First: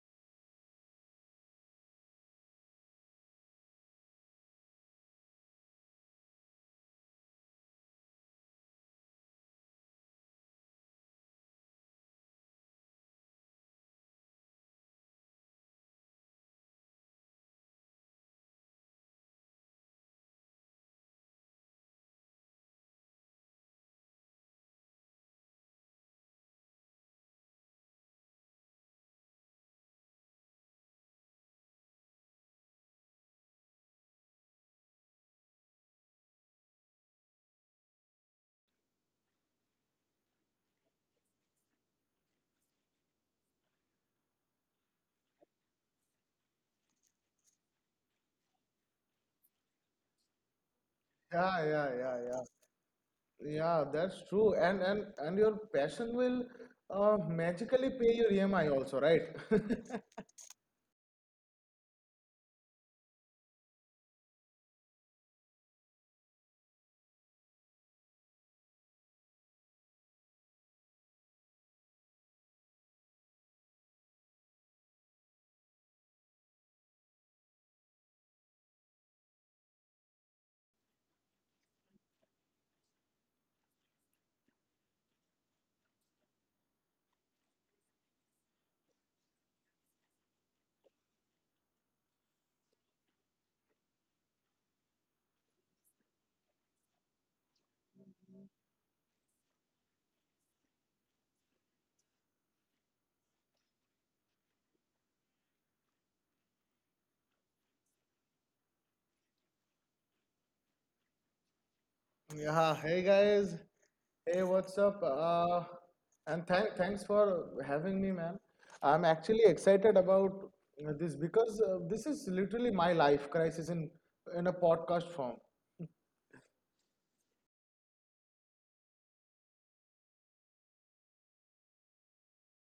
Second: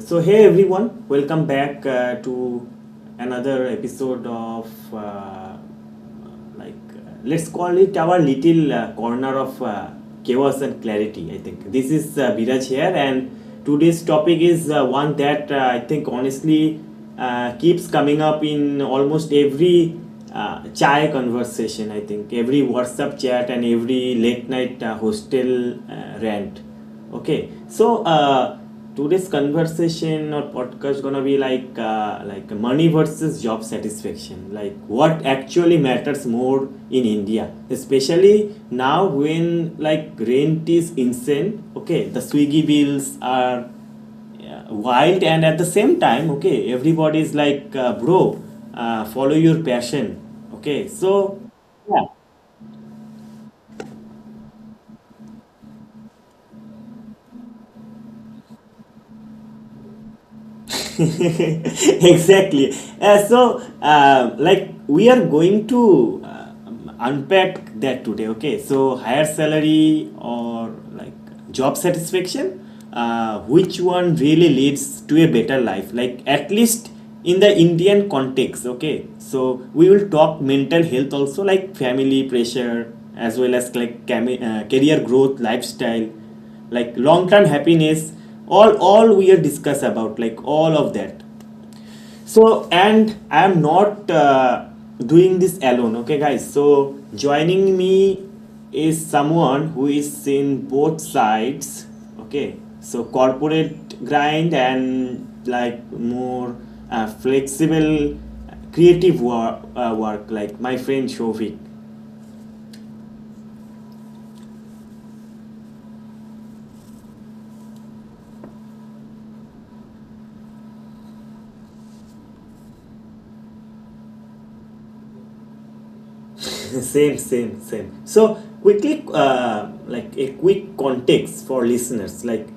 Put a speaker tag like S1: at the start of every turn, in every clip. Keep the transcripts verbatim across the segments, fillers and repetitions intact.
S1: so hey everyone, welcome back uh, to another episode of uh, like uh, let's call it our little uh, corner of uh, chaos and clarity. I think this is uh, Biraj here, and today's topic is uh, one that uh, I think honestly uh, keeps coming up in almost every uh, chai conversation. I think every WhatsApp chat and every late night uh, hostel uh, rant. Okay, so uh, today's conversation or podcast gonna be like uh, like money versus job satisfaction, like what actually matters more in India, especially now when like rent is insane. Okay, the Swiggy bills are, yeah, wild, and at the same time, okay, everybody is like uh, bro, uh, follow your passion. Okay, so
S2: Yeah, yeah,
S1: yeah.
S2: yeah, yeah. Yeah, that's true. And and and your passion will uh, magically pay your E M I also, right?
S1: Exactly. Uh, so, uh, like, we are going to uh, unpack that today, okay? So, higher salary or like job satisfaction, uh, which one really leads to a better life? Like, at least in the Indian context, okay? So, we will talk mental health also, like family pressure, as well as like cami- uh, career growth, lifestyle, like long term happiness, all all we are discuss about like all of that. So, and I am not uh, doing this alone, okay guys, so joining me is someone who is in both sides, okay, so corporate grind and like more uh, flexible creative work, uh, work like my friend Shovik.
S2: Yeah, hey guys. Hey, what's up? Uh, and thank thanks for having me, man. I'm actually excited about uh, this because uh, this is literally my life crisis in in a podcast form.
S1: Same same same. So quickly, uh, like a quick context for listeners, like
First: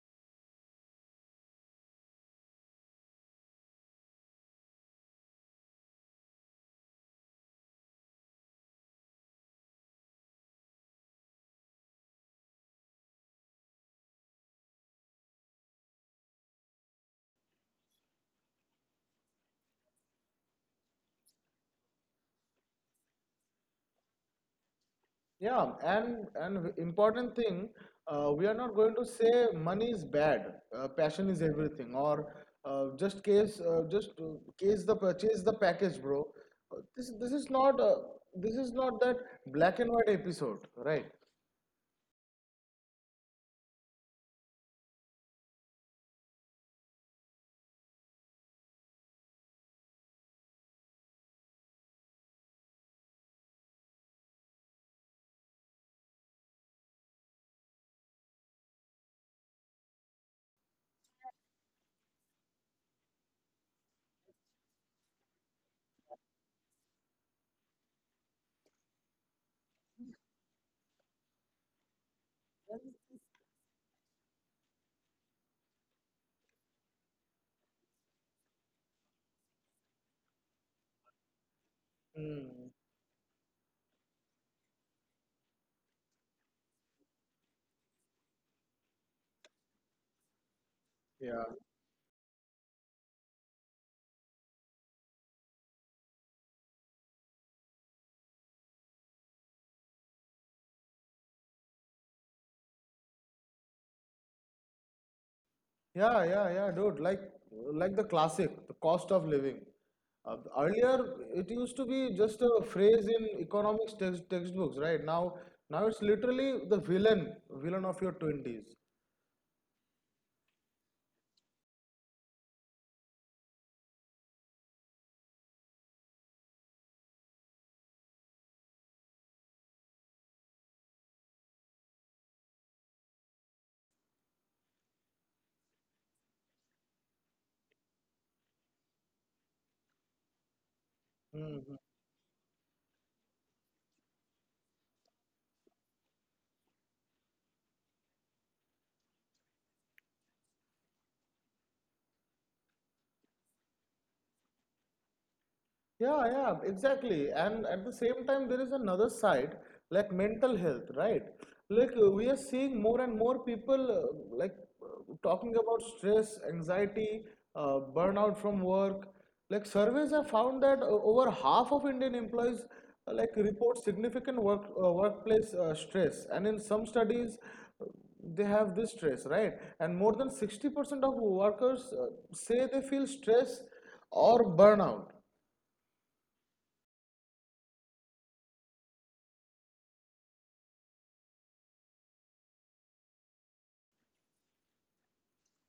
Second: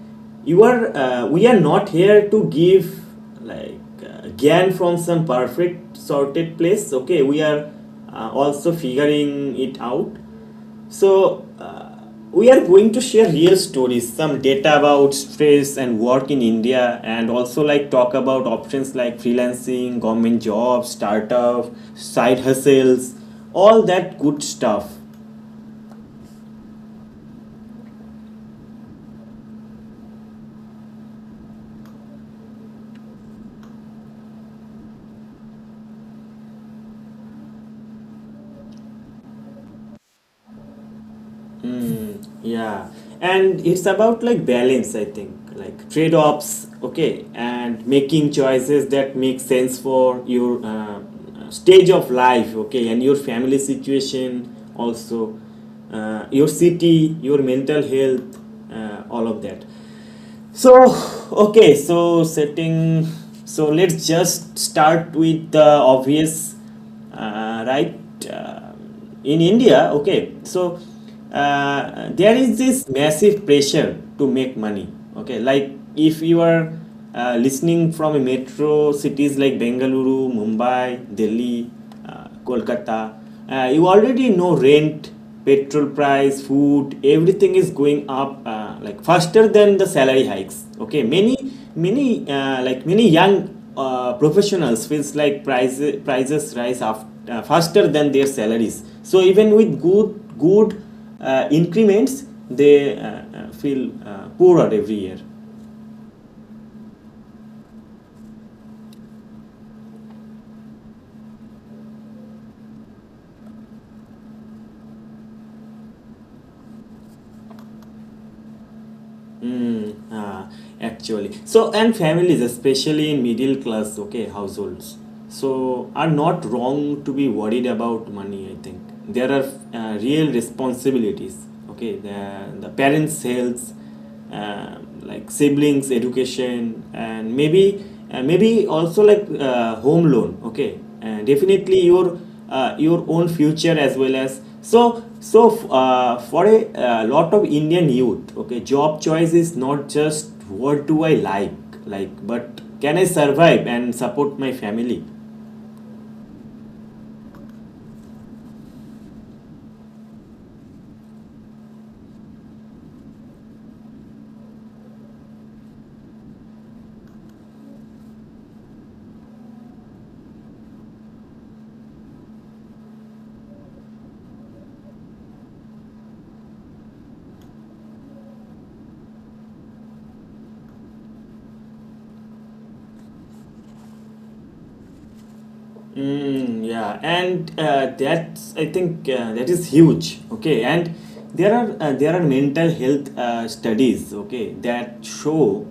S1: you are uh, we are not here to give like uh, gyan from some perfect sorted place, okay, we are uh, also figuring it out. So, uh, we are going to share real stories, some data about stress and work in India, and also like talk about options like freelancing, government jobs, startup, side hustles, all that good stuff.
S2: Yeah, and and important thing, uh, we are not going to say money is bad, uh, passion is everything, or uh, just case uh, just uh, case the purchase the package, bro. Uh, this this is not uh, this is not that black and white episode, right?
S1: Mm, yeah, and it's about like balance, I think, like trade offs, okay, and making choices that make sense for your uh, stage of life, okay, and your family situation, also, uh, your city, your mental health, uh, all of that. So, okay, so setting, so let's just start with the obvious, uh, right? Uh, um, in India, okay, so uh, there is this massive pressure to make money. Okay, like if you are uh, listening from a metro cities like Bengaluru, Mumbai, Delhi, uh,
S2: Hmm.
S1: Kolkata, uh, you already know rent, petrol price, food, everything is going up uh, like faster than the salary hikes. Okay, many
S2: Yeah.
S1: Many uh, like many young uh, professionals feels like prices prices rise after uh, faster than their salaries. So even with good good uh, increments, they uh, uh, feel uh, poorer every year.
S2: Yeah, yeah, yeah, dude. Like, like the classic, the cost of living. Uh, earlier, it used to be just a phrase in economics text, textbooks, right? Now, now it's literally the villain, villain of your twenties.
S1: Mm, Uh, actually, so and families, especially in middle class, okay, households, so are not wrong to be worried about money. I think there are uh, real responsibilities. Okay, the, the parents' health, um, like siblings education, and maybe, and maybe also like uh, home loan, okay, and
S2: Hmm, hmm.
S1: definitely your uh, your own future as well. As so so uh, for a uh, lot of Indian youth, okay, job choice is not just what do I like like but can I survive and support my family?
S2: Yeah, yeah, exactly. And at the same time, there is another side, like mental health, right? Like uh, we are seeing more and more people uh, like uh, talking about stress, anxiety, uh, burnout from work. Like surveys have found that uh, over half of Indian employees uh, like report significant work uh, workplace uh, stress, and in some studies, uh, they have this stress, right? And more than sixty percent of workers uh, say they feel stress or burnout.
S1: Mm, yeah, and uh, that's I think uh, that is huge. Okay, and there are uh, there are mental health uh, studies, okay, that show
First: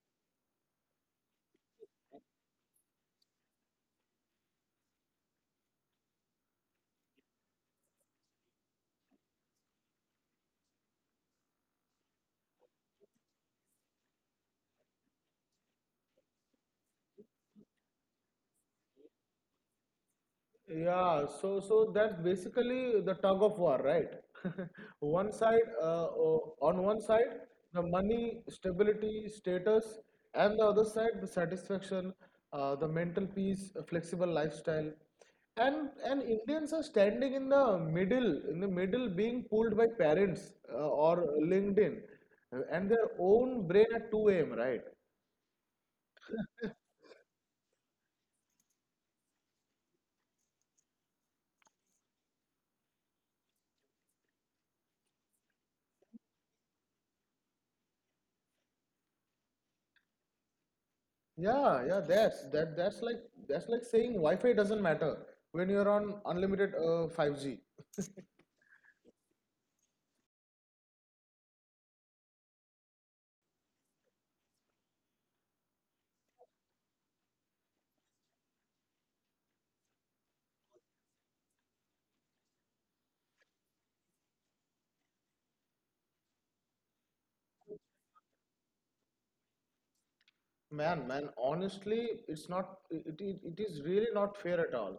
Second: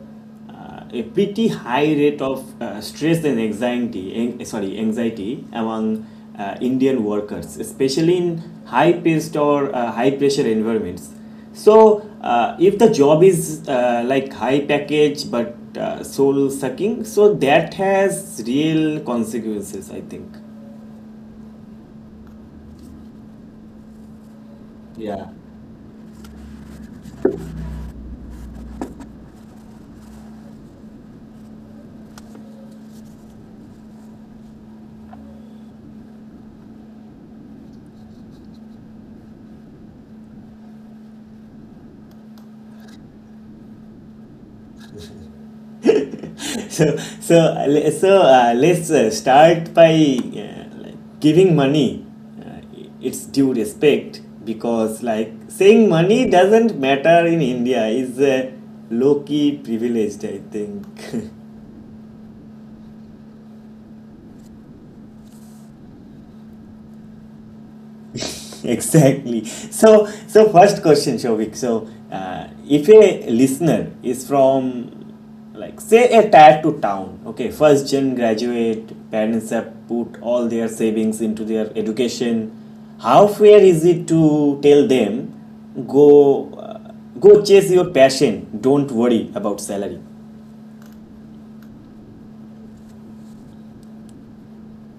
S1: uh, a pretty high rate of uh, stress and anxiety. An- sorry, anxiety among uh, Indian workers, especially in high paced or uh, high pressure environments. So, uh, if the job is uh, like high package but uh, soul sucking, so that has real consequences, I think.
S2: Yeah, so so that's basically the tug of war, right?
S1: Yeah.
S2: One side, uh, o- on one side, the money, stability, status, and the other side, the satisfaction, uh, the mental peace, a flexible lifestyle, and and Indians are standing in the middle, in the middle, being pulled by parents uh, or LinkedIn uh, and their own brain at two a m. Right?
S1: So, so, uh, le- so uh, let's uh, start by uh, like giving money uh, its due respect because, like, saying money doesn't matter in India is uh, low key privileged, I think.
S2: Yeah, yeah, that's that that's like that's like saying Wi-Fi doesn't matter when you're on unlimited uh, five G.
S1: Exactly. So, so first question, Shovik. So, uh, if a listener is from, like, say, a tattoo town, okay, first gen graduate, parents have put all their savings into their education. How fair is it to tell them, go, uh, go chase your passion, don't worry about salary?
S2: Man, man, honestly, it's not it, it, it is really not fair at all.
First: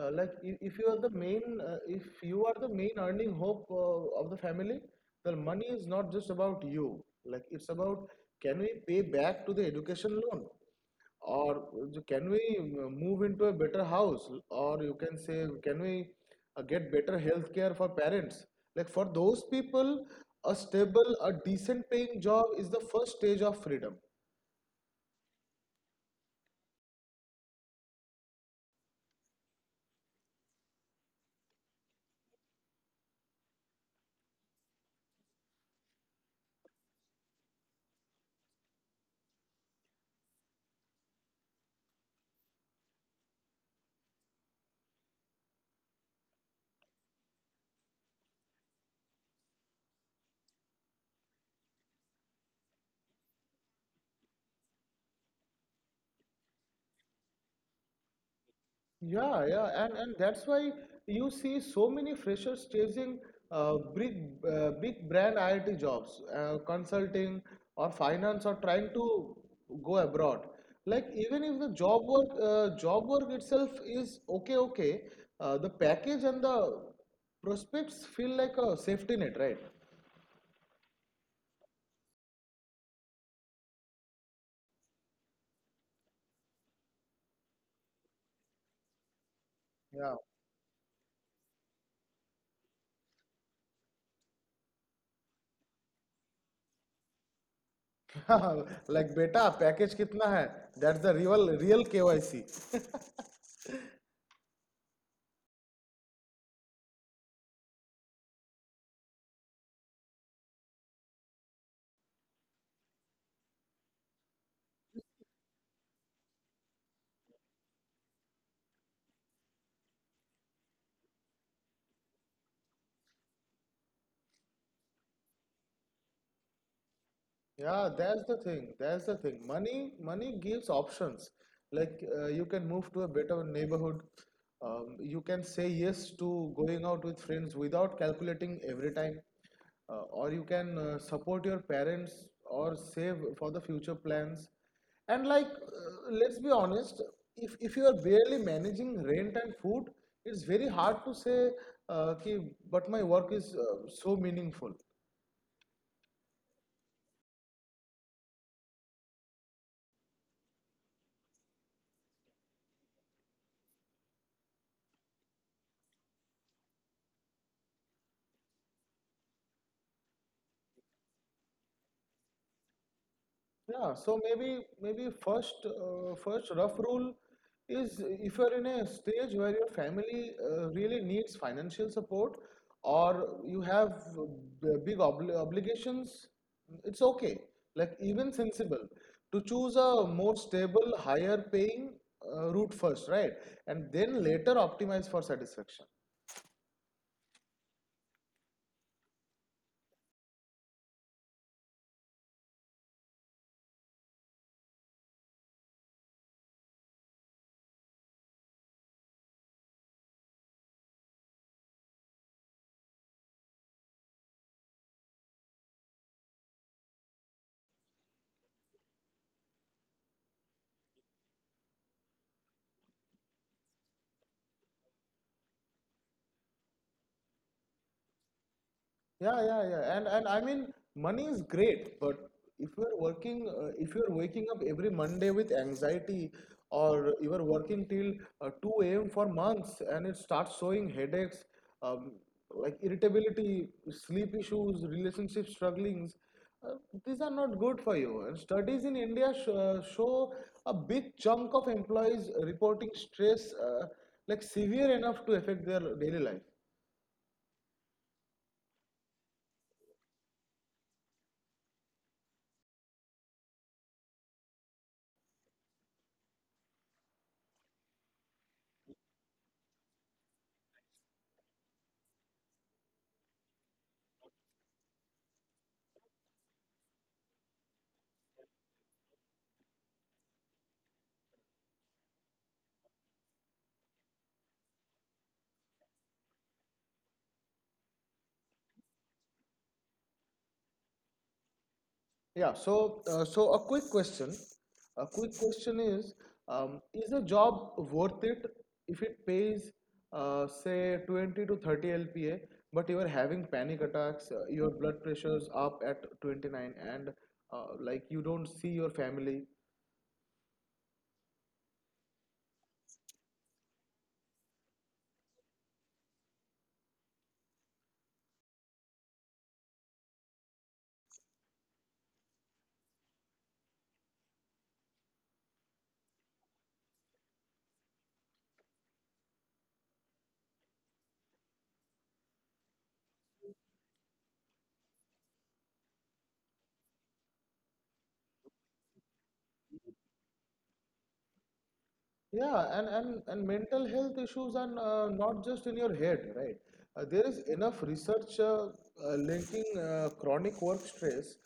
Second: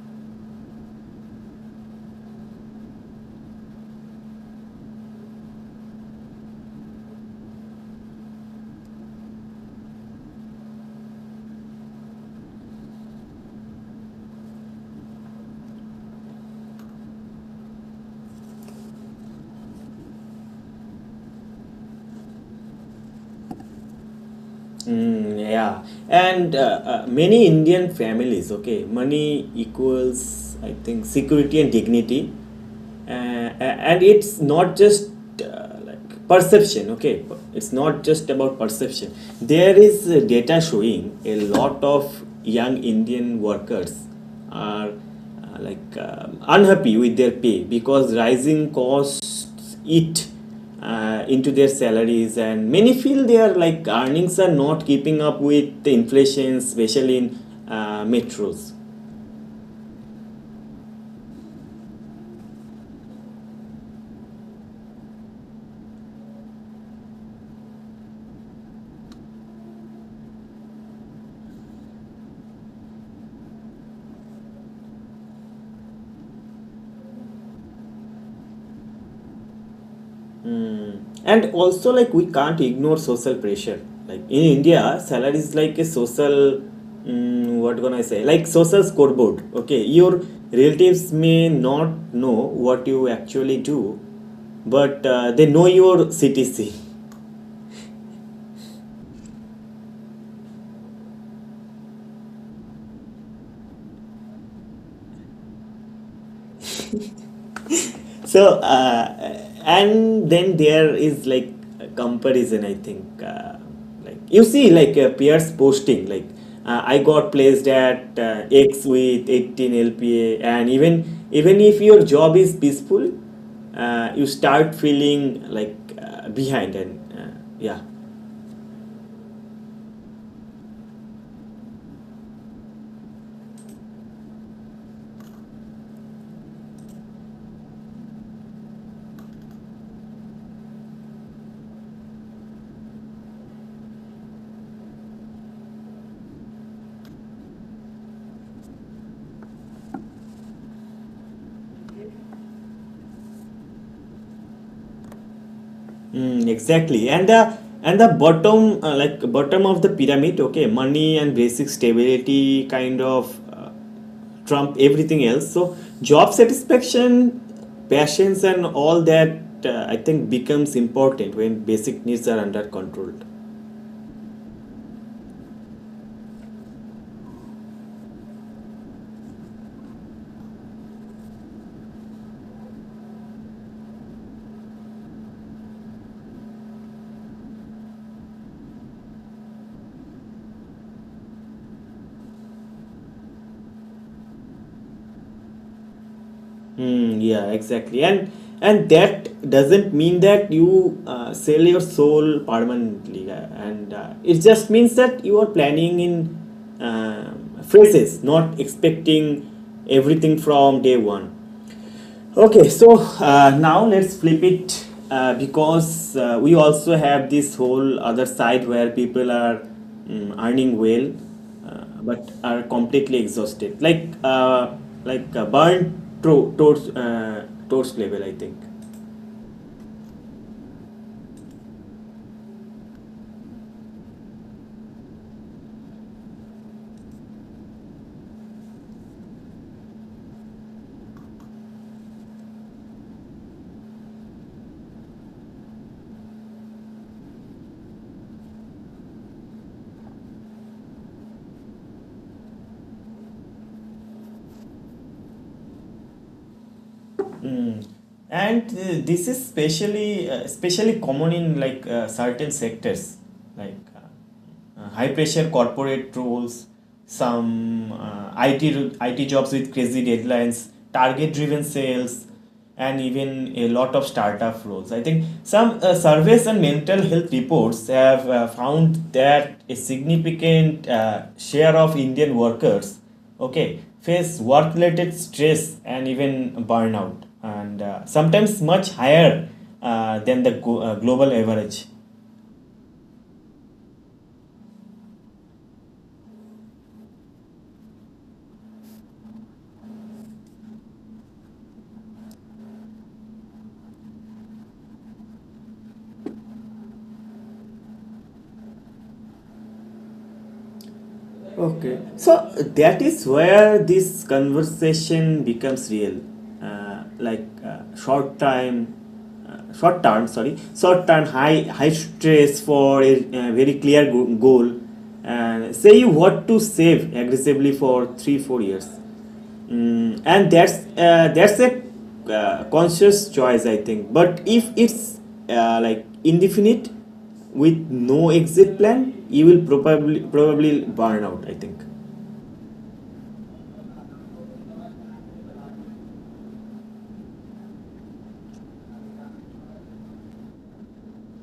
S2: Uh, like if, if you are the main uh, if you are the main earning hope uh, of the family, the money is not just about you. Like it's about can we pay back to the education loan? Or so can we move into a better house? Or you can say, can we uh, get better health care for parents? Like for those people, a stable, a decent paying job is the first stage of freedom.
S1: Mm, yeah, and uh, uh, many Indian families, okay, money equals, I think, security and dignity. Uh, a- and it's not just uh, like perception, okay, it's not just about perception. There is uh, data showing a lot of young Indian workers are uh, like um unhappy with their pay, because rising costs eat uh, into their salaries, and many feel their like earnings are not keeping up with the inflation, especially in uh, metros.
S2: Yeah, yeah, and and that's why you see so many freshers chasing uh, big uh, big brand I T jobs, uh, consulting or finance, or trying to go abroad. Like even if the job work uh, job work itself is okay, okay, uh, the package and the prospects feel like a safety net, right?
S1: And also like we can't ignore social pressure. Like in India, salary is like a social, mm, what gonna I say, like social scoreboard. Okay, your relatives may not know what you actually do, but uh, they know your C T C.
S2: Yeah, like beta, package कितना है? That's the real real K Y C.
S1: So uh, and then there is like a comparison, I think, uh, like you see like uh, peers posting like uh, I got placed at uh, X with eighteen LPA, and even even if your job is peaceful, uh, you start feeling like uh, behind, and uh, yeah.
S2: Yeah, that's the thing. That's the thing. Money, money gives options. Like uh, you can move to a better neighborhood. Um, you can say yes to going out with friends without calculating every time. Uh, or you can uh, support your parents or save for the future plans. And like, uh, let's be honest, if if you are barely managing rent and food, it's very hard to say, uh, ki, but my work is uh, so meaningful.
S1: Mm, exactly. And the and the bottom uh, like bottom of the pyramid, okay, money and basic stability kind of uh, trump everything else. So job satisfaction, passions and all that, uh, I think becomes important when basic needs are under control.
S2: Yeah, so maybe maybe first uh, first rough rule is if you're in a stage where your family uh, really needs financial support or you have uh, b- big obli obligations, it's okay. Like even sensible to choose a more stable, higher paying uh, route first, right? And then later optimize for satisfaction.
S1: Mm, yeah, exactly. And and that doesn't mean that you uh, sell your soul permanently. uh, And uh, it just means that you are planning in um phases, not expecting everything from day one. Okay, so uh, now let's flip it uh, because uh, we also have this whole other side where people are, mm, earning well uh, but are completely exhausted, like uh, like uh, burnt to- towards uh, towards level, I think.
S2: Yeah, yeah, yeah. And and I mean, money is great, but if you're working, uh, if you're waking up every Monday with anxiety, or you are working till uh, two a m for months, and it starts showing headaches, um, like irritability, sleep issues, relationship strugglings, uh, these are not good for you. And studies in India sh uh, show a big chunk of employees reporting stress, uh, like severe enough to affect their daily life.
S1: Mm. And uh, this is especially uh, especially common in like uh, certain sectors, like. Uh, uh, high pressure corporate roles, some uh, I T I T jobs with crazy deadlines, target driven sales, and even a lot of startup roles. I think some uh, surveys and mental health reports have uh, found that a significant uh, share of Indian workers, okay, face work related stress and even burnout, and uh, sometimes much higher uh, than the go- uh, global average.
S2: Yeah, so uh, so a quick question. A quick question is, um, is a job worth it if it pays, uh, say, twenty to thirty L P A, but you are having panic attacks, uh, your blood pressure is up at twenty-nine, and uh, like you don't see your family,
S1: Okay, so that is where this conversation becomes real. Uh, like uh, short time, uh, short term, sorry, short term, high high stress for a, uh, very clear go- goal, and say you want to save aggressively for three four years. Mm, and that's uh, that's a uh, conscious choice, I think. But if it's uh, like indefinite with no exit plan, you will probably probably burn out, I think.
S2: Yeah, and, and, and mental health issues are uh, not just in your head, right? Uh, there is enough research uh, uh, linking uh, chronic work stress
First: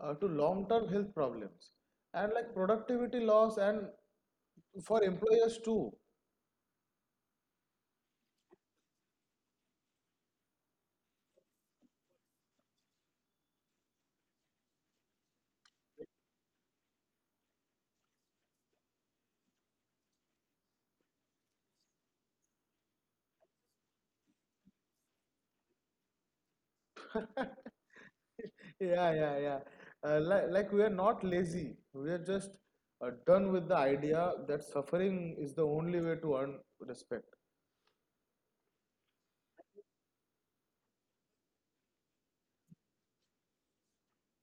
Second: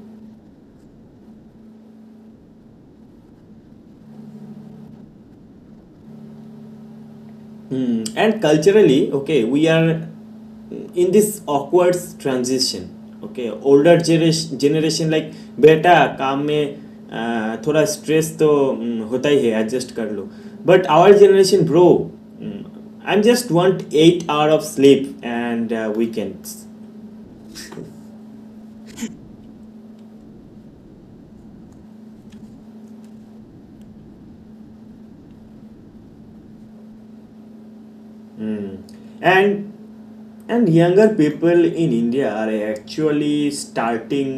S2: uh, to long-term health problems and like productivity loss and for employers too.
S1: Hmm. And culturally, okay, we are in this awkward transition. Okay, older generation generation like बेटा काम में अ, थोड़ा stress तो हम्म, होता ही है adjust कर लो, but our generation bro, I am just want eight hour of sleep and weekends.
S2: Yeah, yeah, yeah. Uh, like, like we are not lazy. We are just uh, done with the idea that suffering is the only way to earn respect.
S1: Mm. And and younger people in India are actually starting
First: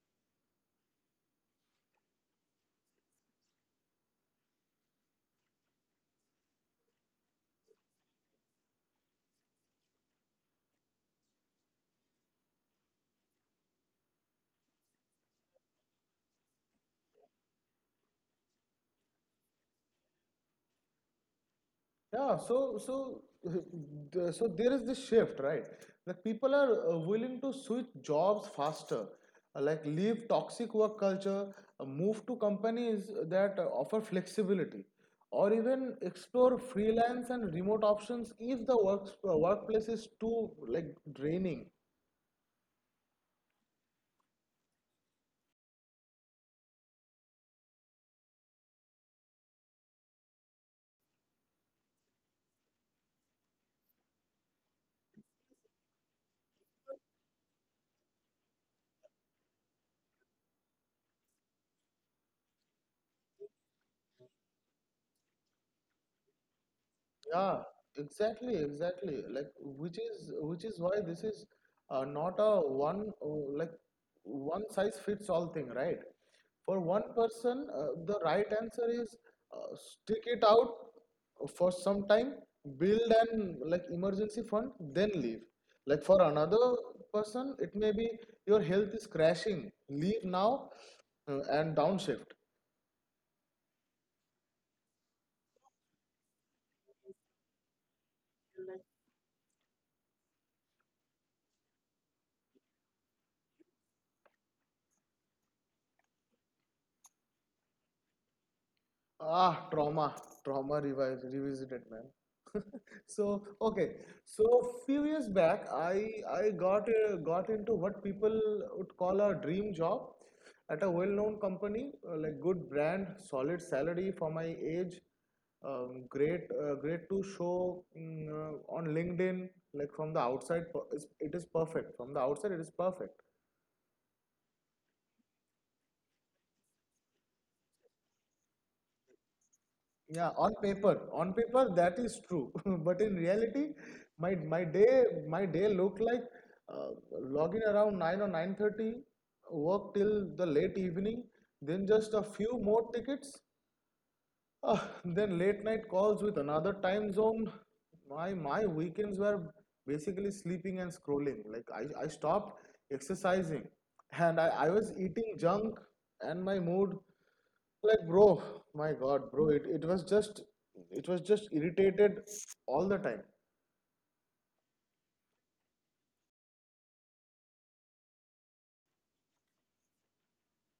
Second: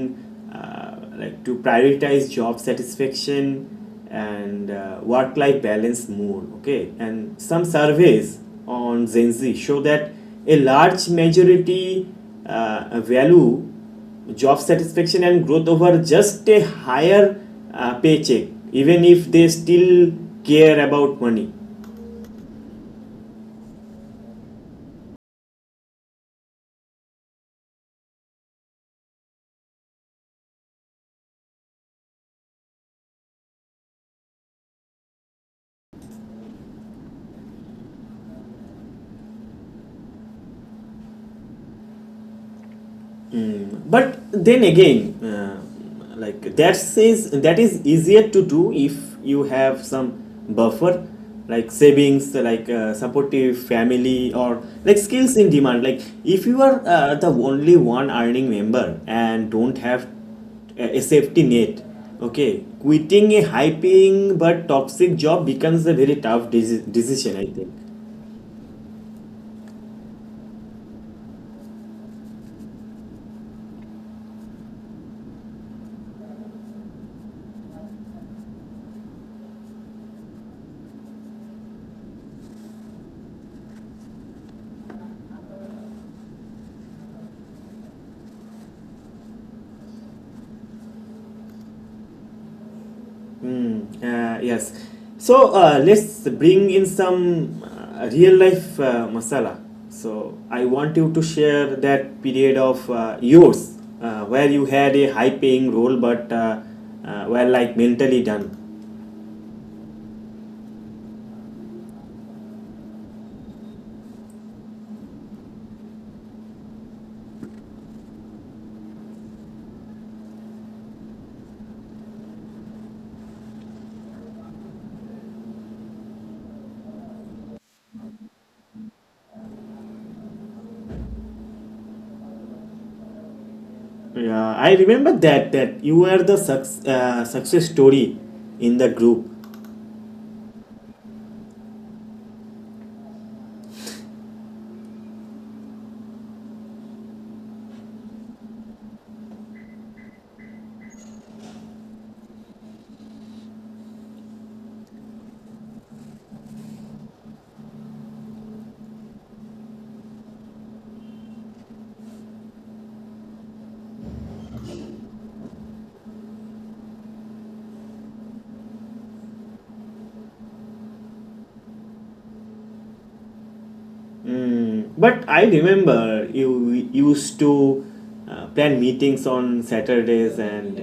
S1: uh, like to prioritize job satisfaction and uh, work-life balance more. Okay, and some surveys on Gen Z show that a large majority uh, value job satisfaction and growth over just a higher uh, paycheck, even if they still care about money.
S2: Yeah, so so the- so there is this shift, right? That people are uh, willing to switch jobs faster, uh, like leave toxic work culture, uh, move to companies that uh, offer flexibility, or even explore freelance and remote options if the work, uh, workplace is too like draining.
S1: But then again, uh, like that says that is easier to do if you have some buffer, like savings, like uh, supportive family, or like skills in demand. Like if you are uh, the only one earning member and don't have a a safety net, okay, quitting a high paying but toxic job becomes a very tough deci- decision, I
S2: Yeah,
S1: think.
S2: exactly, exactly. Like, which is which is why this is uh, not a one uh, like one size fits all thing, right? For one person, uh, the right answer is uh, stick it out for some time, build an like emergency fund, then leave. Like for another person, it may be your health is crashing, leave now uh, and downshift.
S1: Mm, uh, yes. So uh, let's bring in some uh, real life uh, masala. So I want you to share that period of uh, yours uh, where you had a high paying role but uh, uh, were like mentally done.
S2: Ah, trauma, trauma revi- revisited, man. So, okay, so few years back, I I got uh, got into what people would call a dream job at a well-known company, uh, like good brand, solid salary for my age, um, great uh, great to show mm, uh, on LinkedIn. Like from the outside, per- it's- it is perfect. From the outside, it is perfect.
S1: Yeah, I remember that that you were the suc- uh, success story in the group.
S2: Yeah, on paper, on paper that is true, but in reality, my my day my day looked like uh, log in around nine or nine thirty, work till the late evening, then just a few more tickets, uh, then late night calls with another time zone. My my weekends were basically sleeping and scrolling. Like I I stopped exercising, and I I was eating junk, and my mood like, bro, my God, bro, it, it was just it was just irritated all the time.
S1: Mm, but I remember you used to uh, plan meetings on Saturdays, and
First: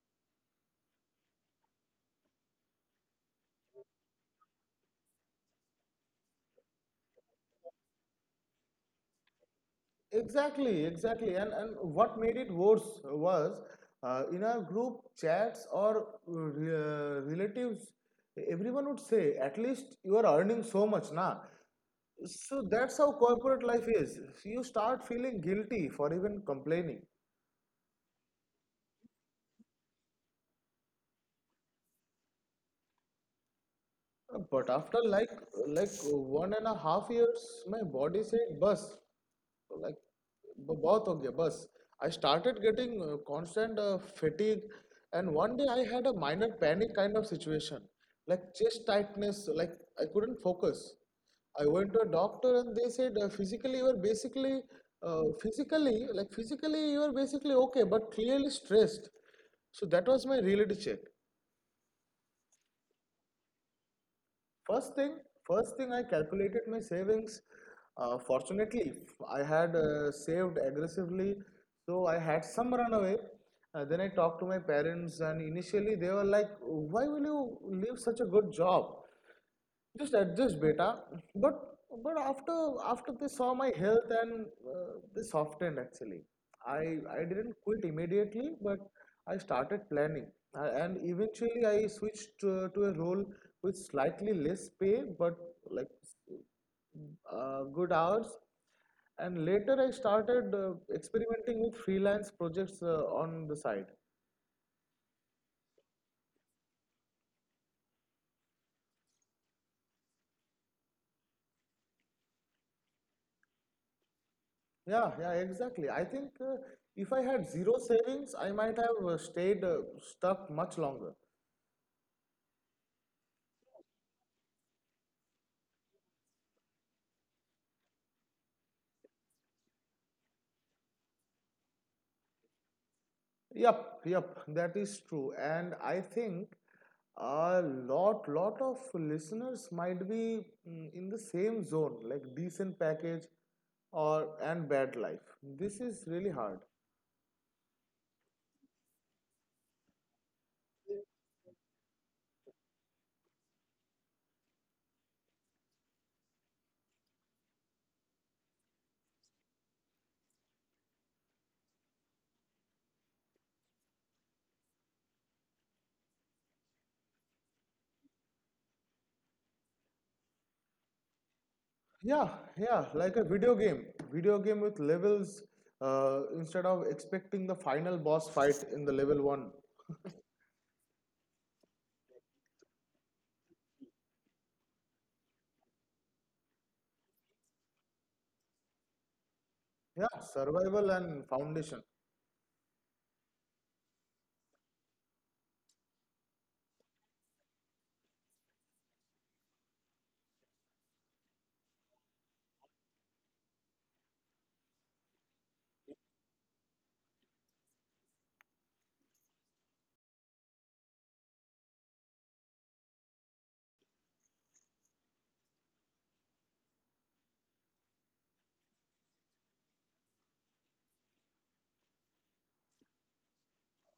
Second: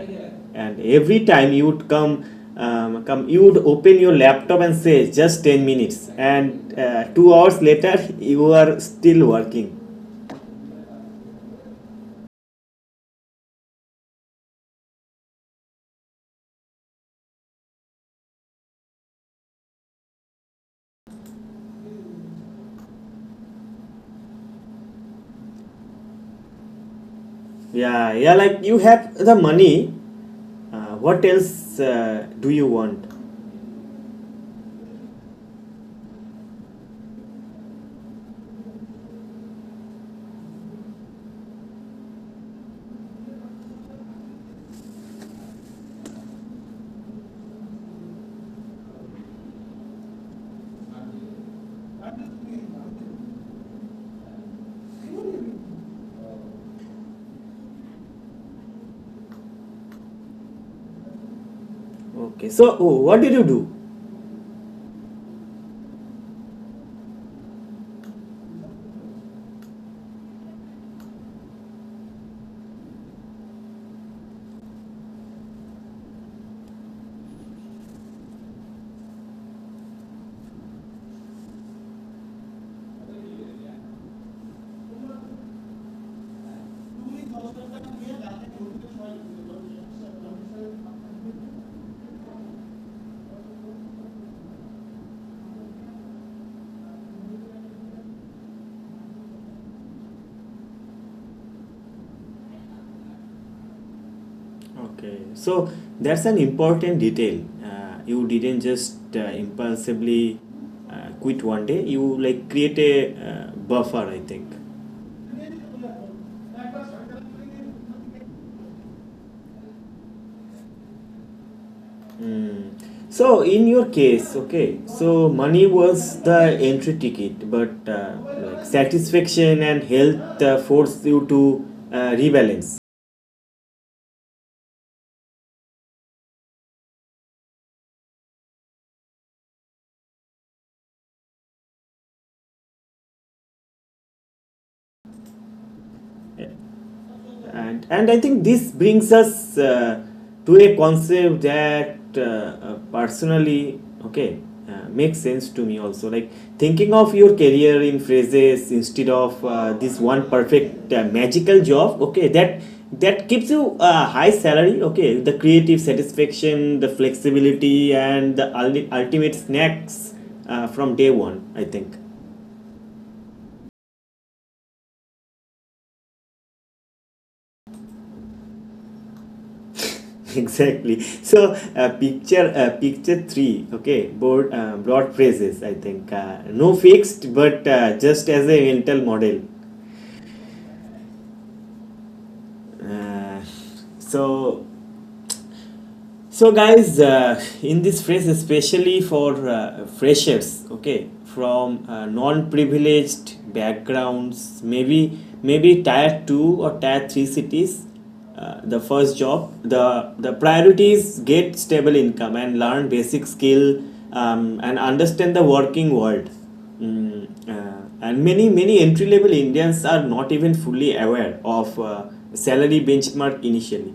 S1: and every time you would come um, come you would open your laptop and say just ten minutes, and uh, two hours later, you are still working.
S2: Exactly, exactly. And and what made it worse was uh, in our group chats or uh, relatives, everyone would say, at least you are earning so much, na. So that's how corporate life is. You start feeling guilty for even complaining.
S1: Yeah, yeah, like you have the money, uh, what else uh, do you want?
S2: But after like like one and a half years, my body said, "Bus, So, like ब- बहुत हो गया बस आई started getting uh, constant uh, fatigue and one day I had a minor panic kind of situation like chest tightness like I couldn't focus. I went to a doctor and they said uh, physically you are basically uh, physically like physically you are basically okay but clearly stressed, so that was my reality check.
S1: Okay, so what did you do?
S2: First thing, first thing I calculated my savings. Uh, fortunately, I had uh, saved aggressively, so I had some runaway. Uh, then I talked to my parents, and initially they were like, "Why will you leave such a good job? Just adjust, beta." But but after after they saw my health and uh, they softened actually. I I didn't quit immediately, but I started planning, uh, and eventually I switched uh, to a role with slightly less pay, but like uh, good hours. And later I started uh, experimenting with freelance projects uh, on the side.
S1: Okay, so that's an important detail. Uh, you didn't just uh, impulsively uh, quit one day. You like create a uh, buffer, I think.
S2: Yeah, yeah, exactly. I think uh, if I had zero savings, I might have uh, stayed uh, stuck much longer.
S1: So in your case, okay, so money was the entry ticket, but uh, like satisfaction and health uh, forced you to uh, rebalance.
S2: Yep, yep, that is true. And I think a lot, lot of listeners might be mm, in the same zone, like decent package or and bad life. This is really hard.
S1: and and I think this brings us uh, to a concept that uh, uh, personally, okay, uh, makes sense to me also, like thinking of your career in phrases instead of uh, this one perfect uh, magical job, okay, that that gives you a high salary, okay, the creative satisfaction, the flexibility, and the ulti- ultimate snacks uh, from day one, I think.
S2: Yeah, yeah, like a video game. Video game with levels uh, instead of expecting the final boss fight in the level one.
S1: Exactly, so uh, picture uh, picture three, okay, board uh, broad phrases, I think, uh, no fixed, but uh, just as a mental model.
S2: Yeah, survival and foundation.
S1: Uh, so So, guys, uh, in this phrase, especially for uh, freshers, okay, from uh, non-privileged backgrounds, maybe maybe tier two or tier three cities, uh, the first job, the the priority is get stable income and learn basic skill, um, and understand the working world. Mm, uh, and many many entry level Indians are not even fully aware of uh, salary benchmark initially.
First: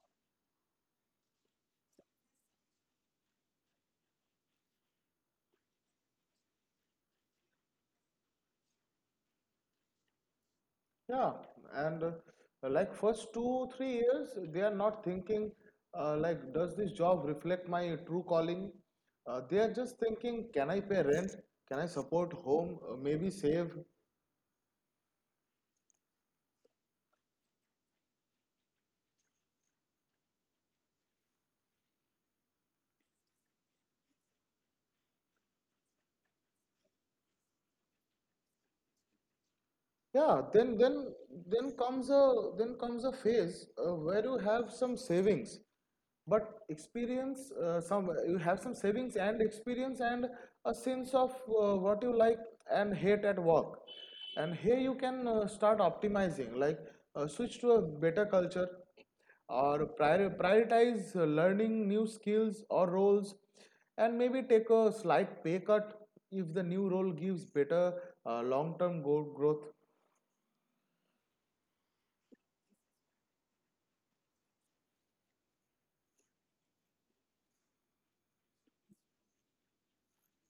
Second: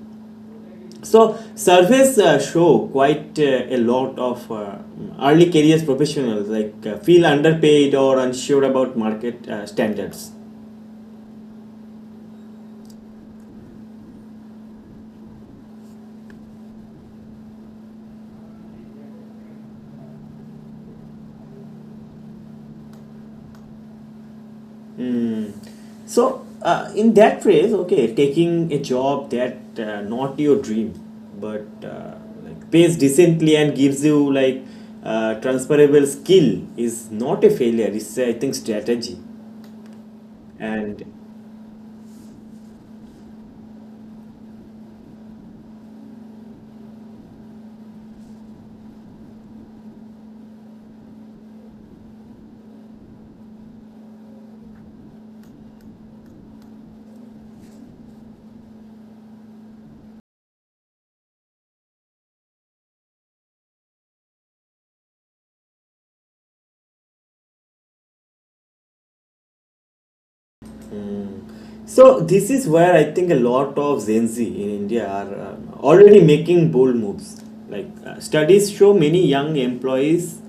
S1: So surveys uh, show quite uh, a lot of uh, early careers professionals, like, uh, feel underpaid or unsure about market uh, standards.
S2: Yeah, and uh, like first two, three years, they are not thinking uh, like, does this job reflect my true calling? Uh, they are just thinking, can I pay rent? Can I support home? Uh, maybe save?
S1: So uh, in that phrase, okay, taking a job that uh, not your dream, but uh, like pays decently and gives you, like, uh, transferable skill, is not a failure. It's, uh, I think, strategy,
S2: Yeah, then then
S1: and.
S2: then comes a then comes a phase uh, where you have some savings, but experience uh, some you have some savings and experience and a sense of uh, what you like and hate at work, and here you can uh, start optimizing like uh, switch to a better culture or prior, prioritize uh, learning new skills or roles and maybe take a slight pay cut if the new role gives better uh, long-term go- growth.
S1: So this is where I think a lot of Gen Z in India are um, already making bold moves. Like, uh, studies show, many young employees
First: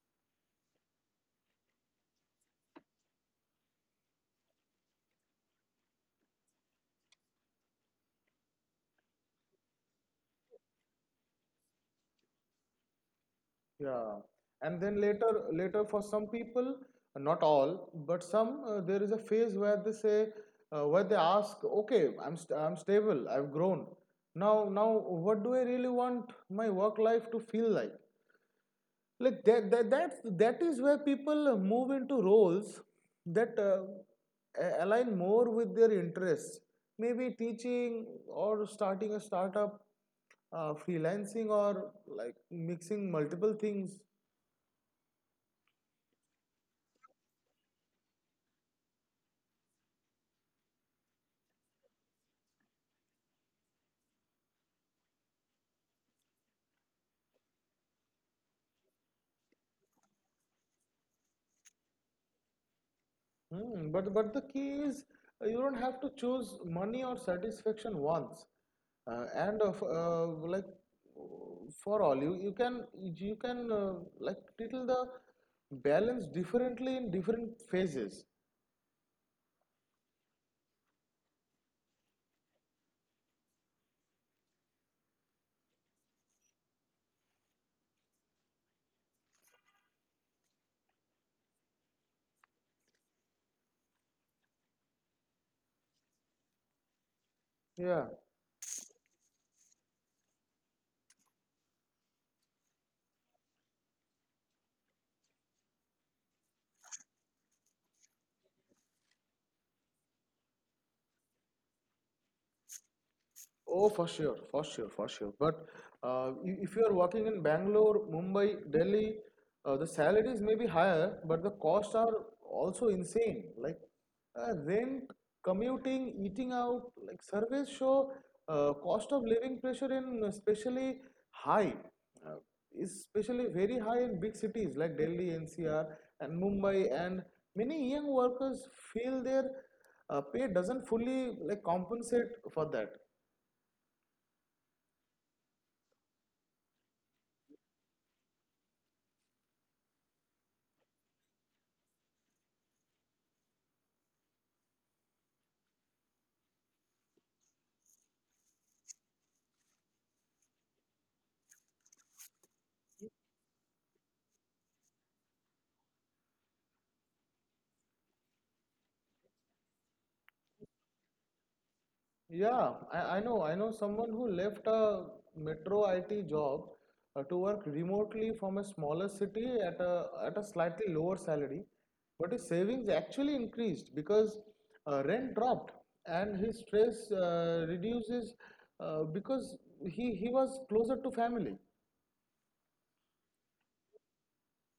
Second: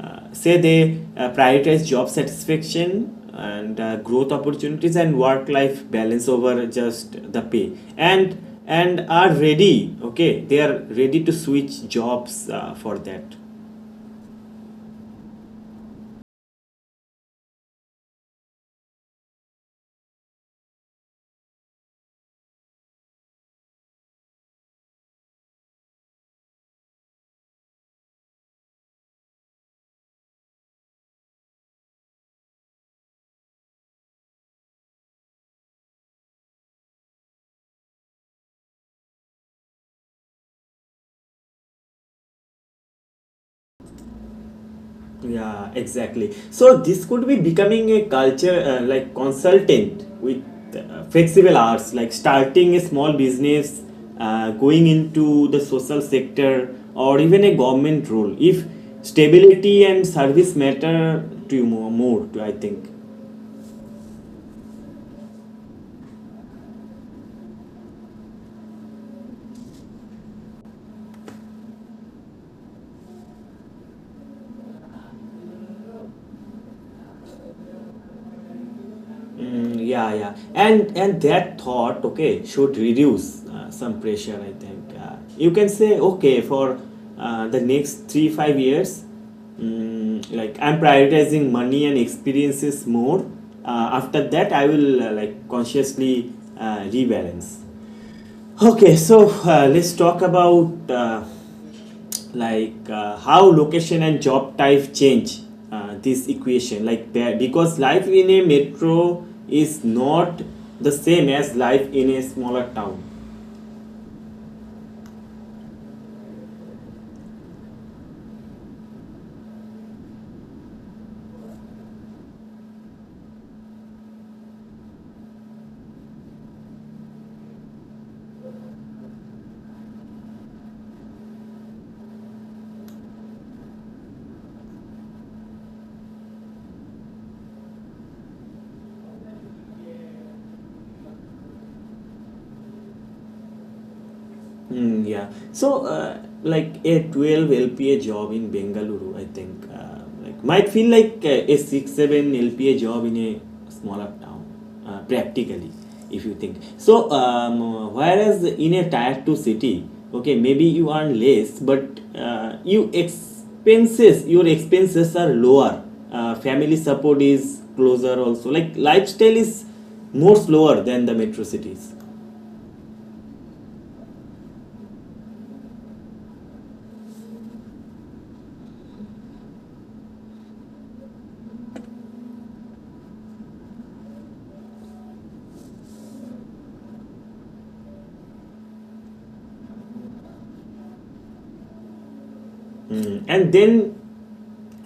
S1: uh, say they uh, prioritize job satisfaction and uh, growth opportunities and work-life balance over just the pay, and and are ready. Okay, they are ready to switch jobs uh, for that.
S2: Yeah, and then later, later for some people, not all, but some, uh, there is a phase where they say, uh, where they ask, okay, I'm st- I'm stable, I've grown. Now, now, what do I really want my work life to feel like? Like that, that, that's that is where people move into roles that uh, a- align more with their interests. Maybe teaching or starting a startup, uh, freelancing or like mixing multiple things.
S1: Yeah, exactly. So this could be becoming a culture, uh, like consultant with uh, flexible hours, like starting a small business, uh, going into the social sector, or even a government role if stability and service matter to you more, more, I think.
S2: Hmm, but but the key is, uh, you don't have to choose money or satisfaction once, uh, and of uh, like uh, for all you you can you can uh, like title the balance differently in different phases.
S1: Mm, yeah, yeah, and and that thought, okay, should reduce uh, some pressure. I think uh, you can say, okay, for uh, the next three five years, mm, like I'm prioritizing money and experiences more. Uh, after that, I will, uh, like, consciously uh, rebalance.
S2: Yeah.
S1: Okay, so uh, let's talk about uh, like uh, how location and job type change uh, this equation. Like, be- because life in a metro is not the same as life in a smaller town.
S2: Oh, for sure, for sure, for sure. But uh, i- if you are working in Bangalore, Mumbai, Delhi, uh, the salaries may be higher, but the costs are also insane. Like, uh, rent, commuting, eating out, like surveys show uh, cost of living pressure in especially high, uh, is especially very high in big cities like Delhi, N C R, and Mumbai. And many young workers feel their uh, pay doesn't fully like compensate for that.
S1: Mm, yeah. So, uh, like, a twelve L P A job in Bengaluru, I think, uh, like might feel like uh, a six seven L P A job in a smaller town, uh, practically, if you think. So, um, whereas in a tier two city, okay, maybe you earn less, but uh, you expenses, your expenses are lower. Uh, family support is closer also. Like lifestyle is more slower than the metro cities.
S2: Yeah, I, I know. I know someone who left a metro I T job, uh, to work remotely from a smaller city at a at a slightly lower salary, but his savings actually increased because uh, rent dropped and his stress uh, reduces, uh, because he he was closer to family.
S1: Mm. And then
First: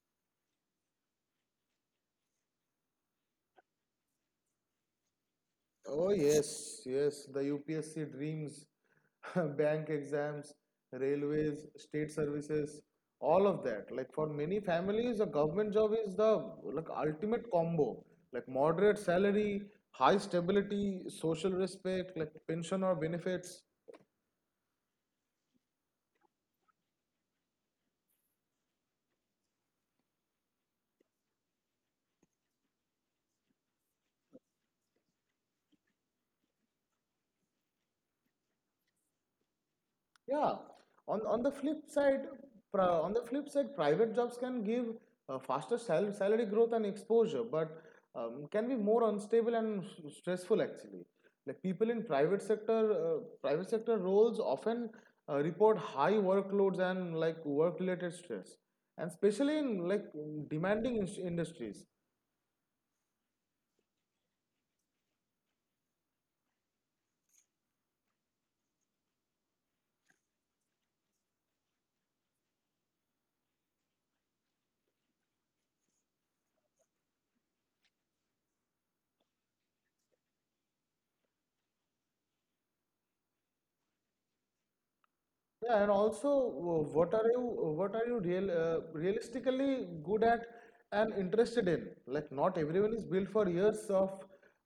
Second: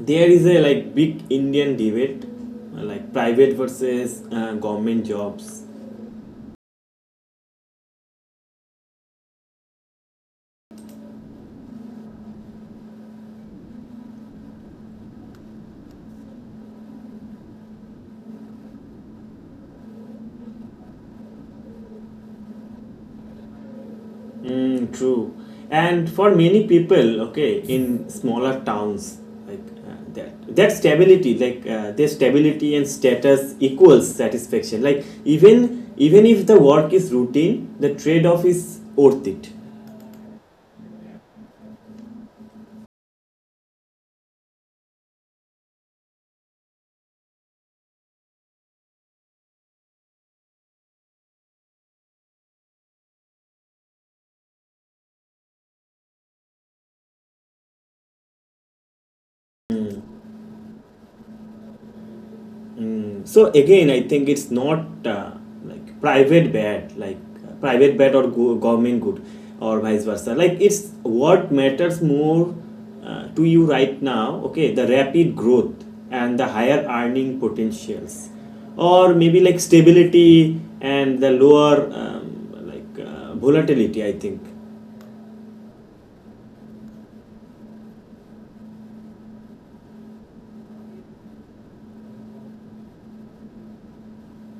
S1: there is a, like, big Indian debate, uh, like private versus uh, government jobs.
S2: Oh, yes, yes. The U P S C dreams, bank exams, railways, state services, all of that. Like for many families, a government job is the like ultimate combo. Like moderate salary, high stability, social respect, like pension or benefits.
S1: Mm, true, and for many people, okay, in smaller towns, like, uh, that, that stability, like, uh, their stability and status equals satisfaction. Like, even even if the work is routine, the trade-off is worth it.
S2: Yeah. On on the flip side, pri- on the flip side, private jobs can give uh, faster sal- salary growth and exposure, but um, can be more unstable and s- stressful actually. Like people in private sector, uh, private sector roles often uh, report high workloads and like work-related stress, and especially in like demanding ins- industries.
S1: So again, I think it's not uh, like private bad, like, uh, private bad, or go- government good, or vice versa. Like, it's what matters more uh, to you right now. Okay, the rapid growth and the higher earning potentials, or maybe like stability and the lower um, like uh, volatility, I think.
S2: Yeah, and also, uh, what are you, uh, what are you real, uh, realistically good at and interested in? Like, not everyone is built for years of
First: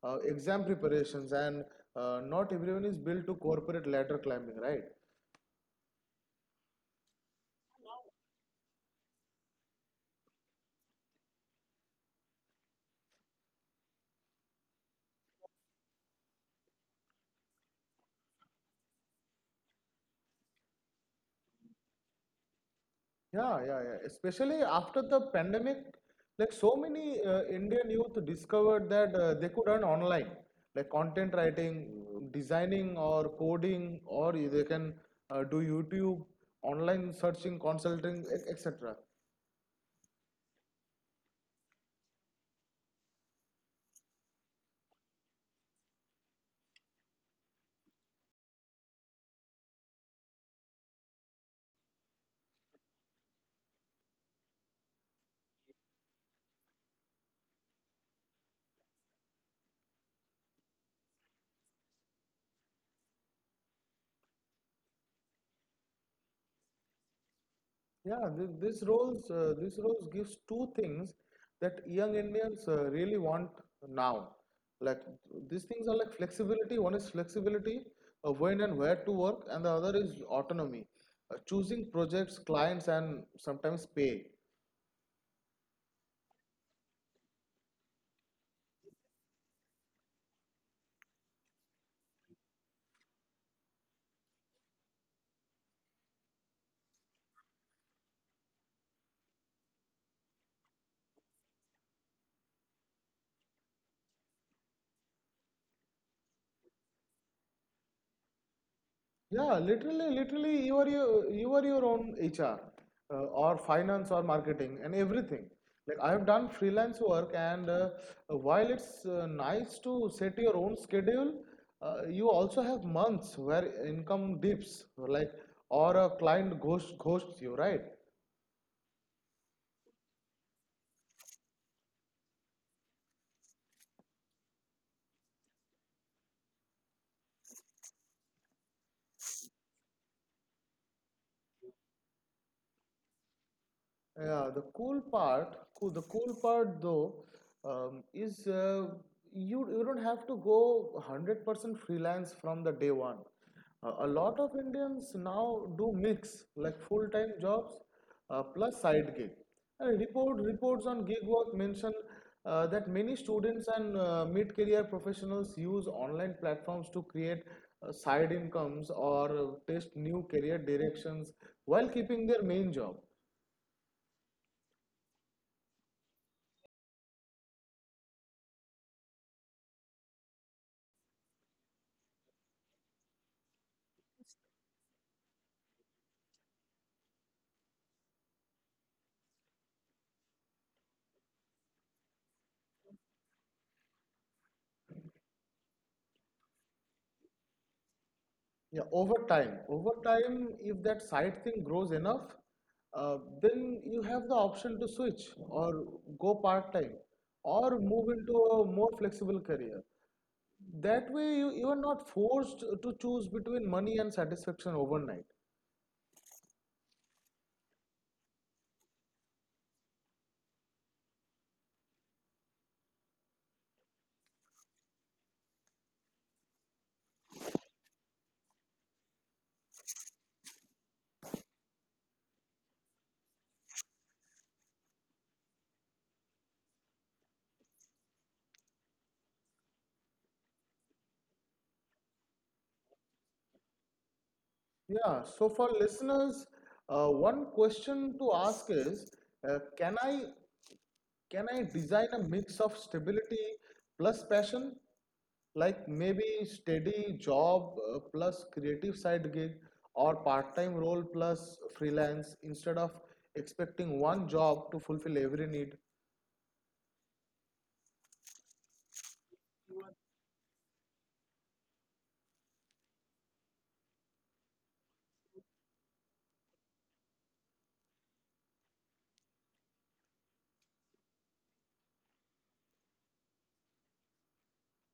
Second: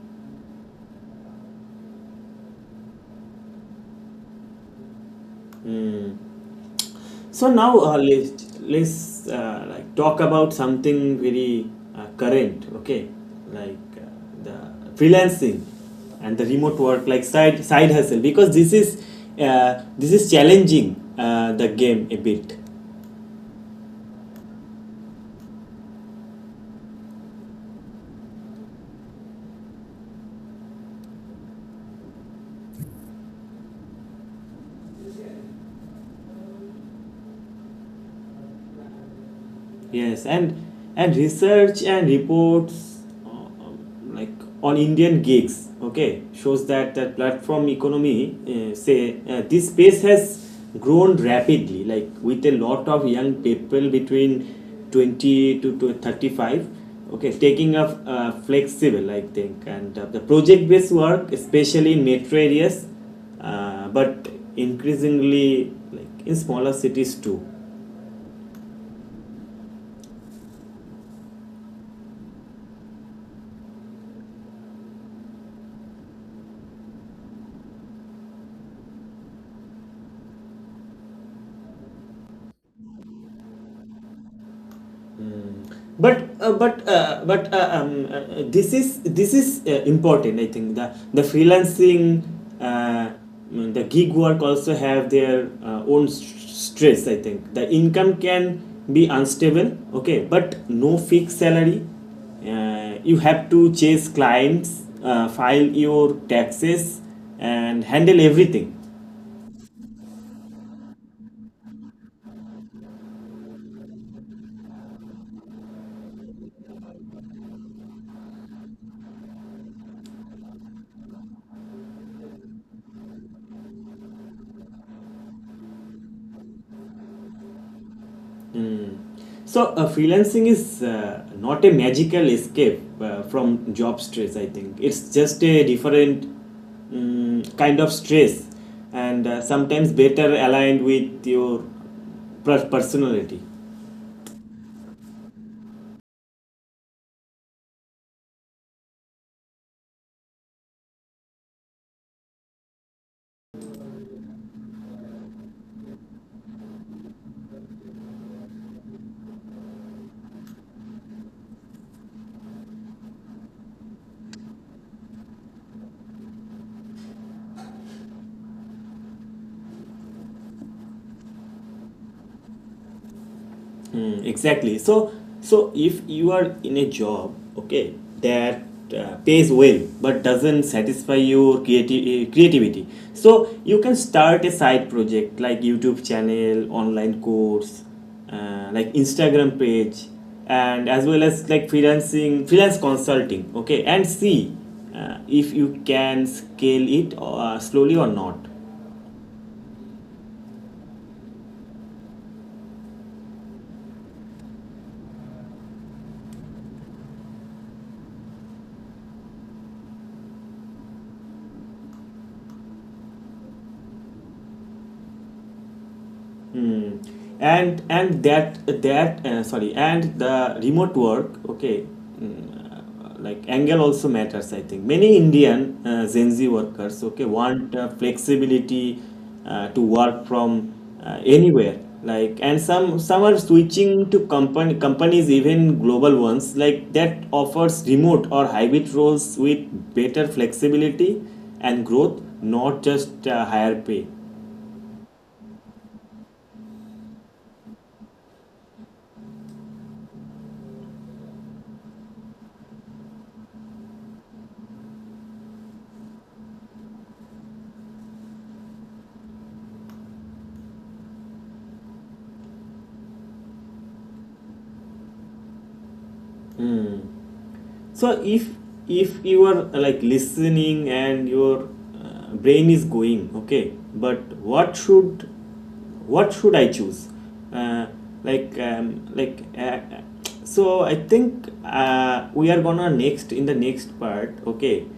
S2: uh, exam preparations, and uh, not everyone is built to corporate ladder climbing, right?
S1: So now, uh, let's let's uh, like talk about something very uh, current, okay? Like, uh, the freelancing and the remote work, like side side hustle, because this is uh, this is challenging uh, the game a bit.
S2: Yeah, yeah, yeah. Especially after the pandemic, like so many uh, Indian youth discovered that uh, they could earn online, like content writing, designing, or coding, or they can uh, do YouTube, online searching, consulting, et cetera.
S1: Yes, and and research and reports uh, um, like on Indian gigs, okay, shows that that platform economy, uh, say, uh, this space has grown rapidly, like with a lot of young people between twenty to, to thirty-five, okay, taking up uh, flexible, I think, and uh, the project-based work, especially in metro areas, uh, but increasingly like in smaller cities too.
S2: Yeah, th- this roles uh, this roles gives two things that young Indians uh, really want now. Like these things are like flexibility. One is flexibility, uh, when and where to work, and the other is autonomy, uh, choosing projects, clients, and sometimes pay.
S1: But uh, but uh, but uh, um, uh, uh, this is this is uh, important, I think. The the freelancing, uh, mm, the gig work, also have their uh, own s- stress, I think. The income can be unstable, okay, but no fixed salary. Uh, you have to chase clients, uh, file your taxes, and handle everything.
S2: Yeah, literally, literally, you are your you are your own H R, uh, or finance or marketing and everything. Like I have done freelance work, and uh, while it's uh, nice to set your own schedule, uh, you also have months where income dips, like or a client ghost ghosts you, right?
S1: So uh, freelancing is, uh, not a magical escape uh, from job stress. I think it's just a different um, kind of stress, and uh, sometimes better aligned with your per- personality.
S2: Yeah, the cool part, cool, the cool part though, um, is uh, you you don't have to go one hundred percent freelance from the day one. Uh, a lot of Indians now do mix like full-time jobs uh, plus side gig. And report reports on gig work mention uh, that many students and uh, mid-career professionals use online platforms to create uh, side incomes or uh, test new career directions while keeping their main job.
S1: Mm, exactly. So, so if you are in a job, okay, that uh, pays well but doesn't satisfy your creati- eh, creativity, so you can start a side project like YouTube channel, online course, uh, like Instagram page, and as well as like freelancing, freelance consulting, okay, and see uh, if you can scale it uh, slowly or not.
S2: Yeah, over time, over time, if that side thing grows enough, uh, then you have the option to switch or go part-time or move into a more flexible career. That way, you, you are not forced to choose between money and satisfaction overnight.
S1: Hmm. and and that that uh, sorry, and the remote work, okay, mm, uh, like angle also matters, I think. Many Indian uh, Gen Z workers, okay, want uh, flexibility uh, to work from uh, anywhere, like, and some some are switching to company companies, even global ones, like, that offers remote or hybrid roles with better flexibility and growth, not just uh, higher pay.
S2: Yeah, so for listeners, uh, one question to ask is, uh, can I Can I design a mix of stability plus passion? Like maybe steady job uh, plus creative side gig or part-time role plus freelance instead of expecting one job to fulfill every need.
S1: So if if you are, uh, like, listening and your uh, brain is going, okay, but what should what should I choose, uh, like um, like uh, so I think uh, we are gonna next, in the next part, okay, uh,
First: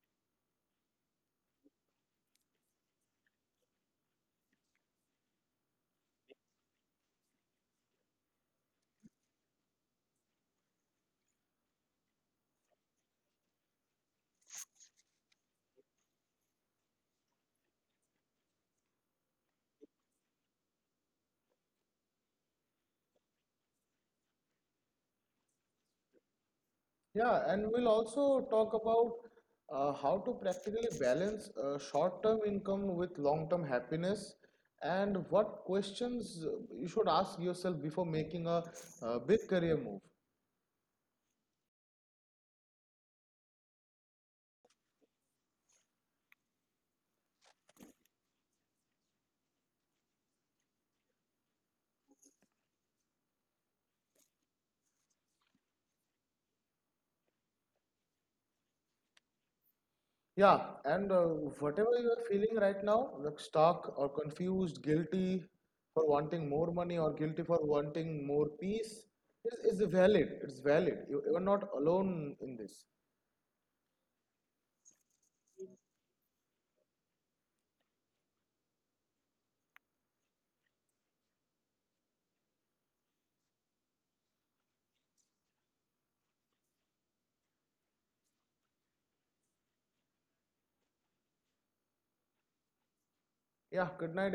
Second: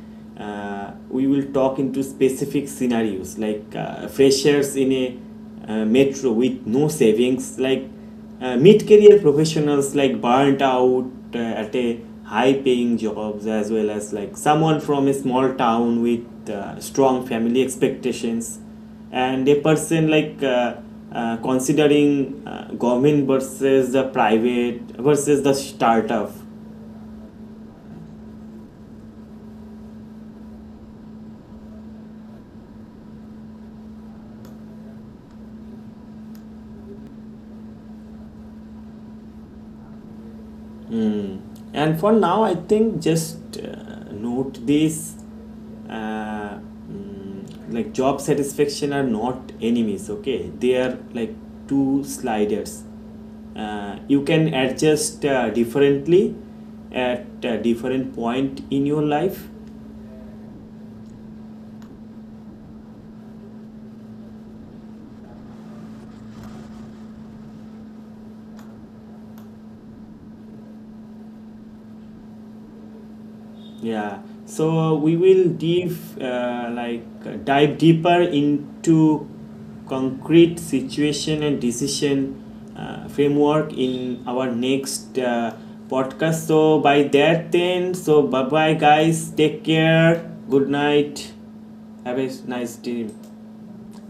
S1: uh, we will talk into specific scenarios, like, uh, freshers in a uh, metro with no savings, like uh, mid-career professionals like burnt out uh, at a high-paying jobs, as well as like someone from a small town with uh, strong family expectations, and a person, like, uh, uh, considering uh, government versus the private versus the startup.
S2: Yeah, and we'll also talk about uh, how to practically balance uh, short-term income with long-term happiness and what questions uh, you should ask yourself before making a, uh big career move.
S1: Mm. And for now, I think just uh, note these, uh, mm, like, job satisfaction are not enemies, okay? They are like two sliders. Uh, you can adjust uh, differently at a different point in your life.
S2: Yeah, and uh, whatever you are feeling right now, like stuck or confused, guilty for wanting more money or guilty for wanting more peace, is, is valid. It's valid. You, you are not alone in this.
S1: Yeah, so we will dive uh, like uh, dive deeper into concrete situation and decision uh, framework in our next uh, podcast. So by that then, so bye bye guys. Take care. Good night. Have a nice day.
S2: Yeah, good night,